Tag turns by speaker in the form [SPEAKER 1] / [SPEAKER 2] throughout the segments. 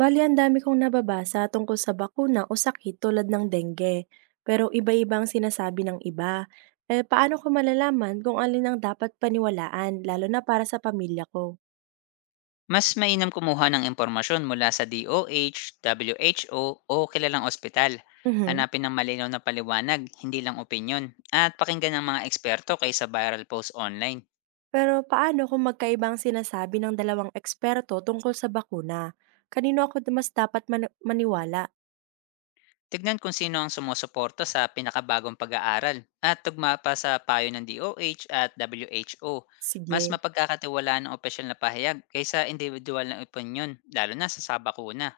[SPEAKER 1] Bale ang dami kong nababasa tungkol sa bakuna o sakit tulad ng dengue, pero iba-iba ang sinasabi ng iba. Eh paano ko malalaman kung alin ang dapat paniwalaan, lalo na para sa pamilya ko?
[SPEAKER 2] Mas mainam kumuha ng impormasyon mula sa DOH, WHO o o kilalang ospital.
[SPEAKER 1] Mhm.
[SPEAKER 2] Hanapin ng malinaw na paliwanag, hindi lang opinyon, at pakinggan ng mga eksperto kaysa viral post online.
[SPEAKER 1] Pero paano kung magkaiba ang sinasabi ng dalawang eksperto tungkol sa bakuna? Kanino ako mas dapat maniwala?
[SPEAKER 2] Tignan kung sino ang sumusuporta sa pinakabagong pag-aaral at tugma pa sa payo ng DOH at WHO. Mas
[SPEAKER 1] Sige.
[SPEAKER 2] mapagkakatiwalaan ang opisyal na pahayag kaysa individual na opinyon, lalo na sa sabakuna.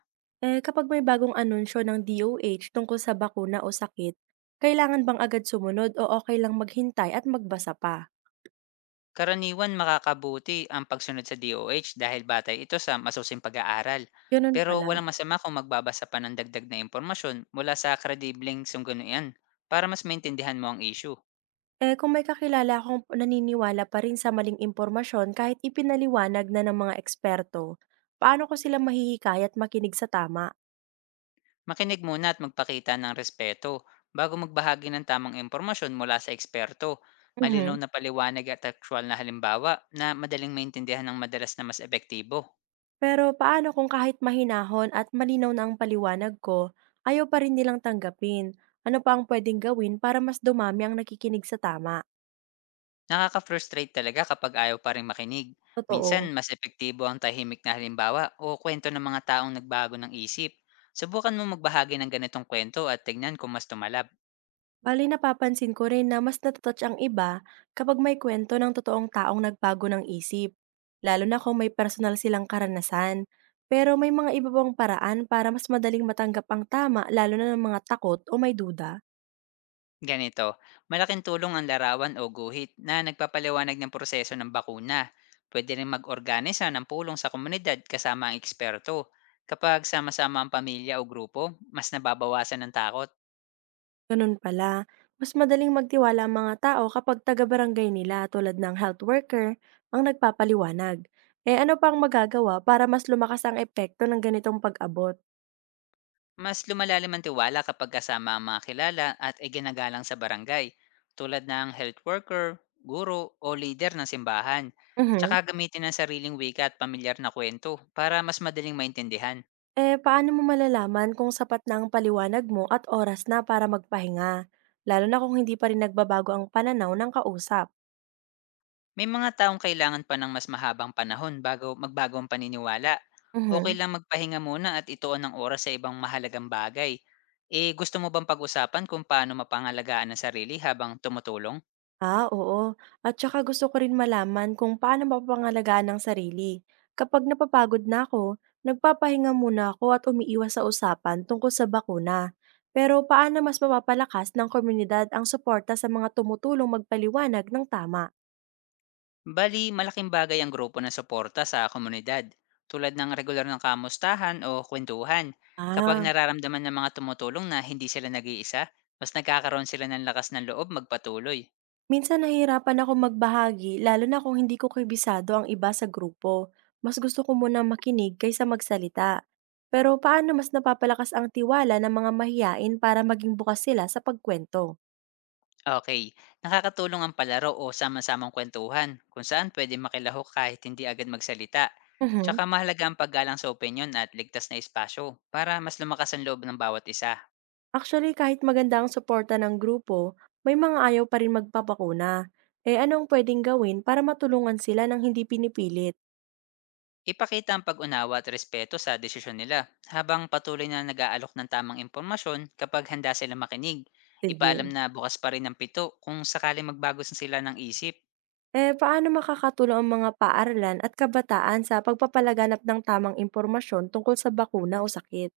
[SPEAKER 1] Eh kapag may bagong anunsyo ng DOH tungkol sa bakuna o sakit, kailangan bang agad sumunod o okay lang maghintay at magbasa pa?
[SPEAKER 2] Karaniwan makakabuti ang pagsunod sa DOH dahil batay ito sa masusing pag-aaral.
[SPEAKER 1] Ganun
[SPEAKER 2] Pero
[SPEAKER 1] pala.
[SPEAKER 2] walang masama kung magbabasa pa ng dagdag na impormasyon mula sa kredibleng sunggunian para mas maintindihan mo ang issue.
[SPEAKER 1] Eh, kung may kakilala akong naniniwala pa rin sa maling impormasyon kahit ipinaliwanag na ng mga eksperto, paano ko sila mahihikayat makinig sa tama?
[SPEAKER 2] Makinig muna at magpakita ng respeto bago magbahagi ng tamang impormasyon mula sa eksperto. Malinaw
[SPEAKER 1] Mhm.
[SPEAKER 2] na paliwanag at actual na halimbawa na madaling maintindihan ng madalas na mas epektibo.
[SPEAKER 1] Pero paano kung kahit mahinahon at malinaw na ang paliwanag ko, ayaw pa rin nilang tanggapin? Ano pa ang pwedeng gawin para mas dumami ang nakikinig sa tama?
[SPEAKER 2] Nakaka-frustrate talaga kapag ayaw pa ring makinig. Minsan,
[SPEAKER 1] Totoo.
[SPEAKER 2] mas epektibo ang tahimik na halimbawa o kwento ng mga taong nagbago ng isip. Subukan mo magbahagi ng ganitong kwento at tignan kung mas tumalab.
[SPEAKER 1] Bali napapansin ko rin na mas nata ang iba kapag may kwento ng totoong taong nagbago ng isip, lalo na kung may personal silang karanasan. Pero may mga iba bang paraan para mas madaling matanggap ang tama lalo na ng mga takot o may duda?
[SPEAKER 2] Ganito, malaking tulong ang larawan o guhit na nagpapaliwanag ng proseso ng bakuna. Pwede rin mag-organisa ng pulong sa komunidad kasama ang eksperto. Kapag sama-sama ang pamilya o grupo, mas nababawasan ng takot.
[SPEAKER 1] Ganun pala, mas madaling magtiwala ang mga tao kapag taga-barangay nila tulad ng health worker ang nagpapaliwanag. Eh ano pang magagawa para mas lumakas ang epekto ng ganitong pag-abot?
[SPEAKER 2] Mas lumalalim ang tiwala kapag kasama ang mga kilala at iginagalang sa barangay, tulad ng health worker, guro o leader ng simbahan. Tsaka
[SPEAKER 1] Mhm.
[SPEAKER 2] gamitin ang sariling wika at pamilyar na kwento para mas madaling maintindihan.
[SPEAKER 1] Eh, paano mo malalaman kung sapat na ang paliwanag mo at oras na para magpahinga? Lalo na kung hindi pa rin nagbabago ang pananaw ng kausap.
[SPEAKER 2] May mga taong kailangan pa ng mas mahabang panahon bago magbago ang paniniwala. Okay
[SPEAKER 1] Mhm.
[SPEAKER 2] lang magpahinga muna at ituon ng oras sa ibang mahalagang bagay. Eh gusto mo bang pag-usapan kung paano mapangalagaan ang sarili habang tumutulong?
[SPEAKER 1] Ah, oo. At saka gusto ko rin malaman kung paano mapapangalagaan ng sarili. Kapag napapagod na ako, nagpapahinga muna ako at umiiwas sa usapan tungkol sa bakuna. Pero paano mas mapapalakas ng komunidad ang suporta sa mga tumutulong magpaliwanag ng tama?
[SPEAKER 2] Bali, malaking bagay ang grupo ng suporta sa komunidad, tulad ng regular ng kamustahan o kwentuhan. Kapag
[SPEAKER 1] Ah.
[SPEAKER 2] nararamdaman ng mga tumutulong na hindi sila nag-iisa, mas nagkakaroon sila ng lakas ng loob magpatuloy.
[SPEAKER 1] Minsan nahihirapan ako magbahagi lalo na kung hindi ko kabisado ang iba sa grupo. Mas gusto ko munang makinig kaysa magsalita. Pero paano mas napapalakas ang tiwala ng mga mahiyain para maging bukas sila sa pagkwento?
[SPEAKER 2] Okay, nakakatulong ang palaro o sama-samang kwentuhan, kung saan pwede makilahok kahit hindi agad magsalita.
[SPEAKER 1] Mhm.
[SPEAKER 2] Tsaka mahalaga ang paggalang sa opinyon at ligtas na espasyo para mas lumakas ang loob ng bawat isa.
[SPEAKER 1] Actually, kahit maganda ang suporta ng grupo, may mga ayaw pa rin magpapakuna. Eh anong pwedeng gawin para matulungan sila ng hindi pinipilit?
[SPEAKER 2] Ipakita ang pag-unawa at respeto sa desisyon nila habang patuloy na nag-aalok ng tamang impormasyon kapag handa sila makinig. Ipaalam
[SPEAKER 1] Sige.
[SPEAKER 2] na bukas pa rin ang pito kung sakaling magbago sa sila ng isip.
[SPEAKER 1] Eh paano makakatulong ang mga paaralan at kabataan sa pagpapalaganap ng tamang impormasyon tungkol sa bakuna o sakit?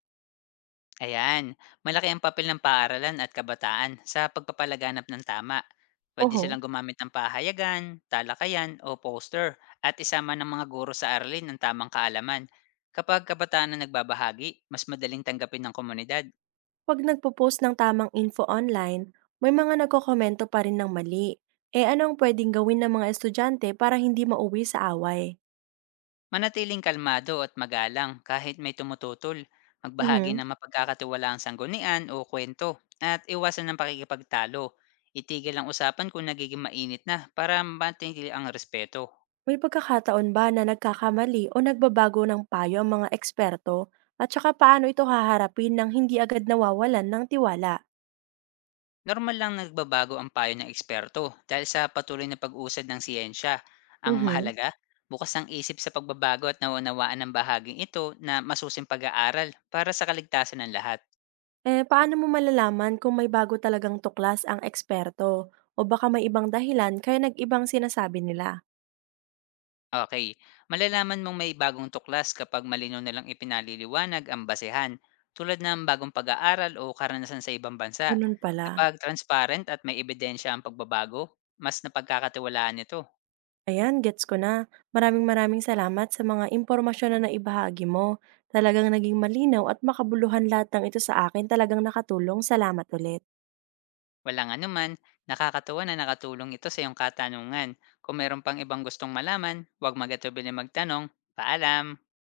[SPEAKER 2] Ayan, malaki ang papel ng paaralan at kabataan sa pagpapalaganap ng tama. Pwede
[SPEAKER 1] Oho.
[SPEAKER 2] silang gumamit ng pahayagan, talakayan o poster at isama ng mga guro sa aralin ng tamang kaalaman. Kapag kabataan na nagbabahagi, mas madaling tanggapin ng komunidad.
[SPEAKER 1] 'Pag nagpo-post ng tamang info online, may mga nagkokomento pa rin ng mali. Eh ano ang pwedeng gawin ng mga estudyante para hindi mauwi sa away?
[SPEAKER 2] Manatiling kalmado at magalang kahit may tumututol. Magbahagi
[SPEAKER 1] Mhm.
[SPEAKER 2] ng mapagkakatiwalaang sanggunian o kwento at iwasan ng pakikipagtalo. Itigil ang usapan kung nagiging mainit na para matigil ang respeto.
[SPEAKER 1] May pagkakataon ba na nagkakamali o nagbabago ng payo ang mga eksperto? At saka paano ito haharapin nang hindi agad nawawalan ng tiwala?
[SPEAKER 2] Normal lang nagbabago ang payo ng eksperto dahil sa patuloy na pag-usad ng siyensya. Ang
[SPEAKER 1] Mhm.
[SPEAKER 2] mahalaga, bukas ang isip sa pagbabago at nauunawaan ng bahaging ito na masusim pag-aaral para sa kaligtasan ng lahat.
[SPEAKER 1] Eh paano mo malalaman kung may bago talagang tuklas ang eksperto? O baka may ibang dahilan kaya nag-ibang sinasabi nila?
[SPEAKER 2] Okay, malalaman mong may bagong tuklas kapag malinaw nilang ipinaliliwanag ang basehan, tulad ng bagong pag-aaral o karanasan sa ibang bansa.
[SPEAKER 1] Ganun pala.
[SPEAKER 2] Kapag transparent at may ebidensya ang pagbabago, mas napagkakatiwalaan ito.
[SPEAKER 1] Ayan, gets ko na. Maraming maraming salamat sa mga impormasyon na naibahagi mo. Talagang naging malinaw at makabuluhan lahat ng ito sa akin. Talagang nakatulong. Salamat ulit.
[SPEAKER 2] Walang anuman, nakakatuwa na nakatulong ito sa iyong katanungan. Kung meron pang ibang gustong malaman, huwag magatubili magtanong. Paalam.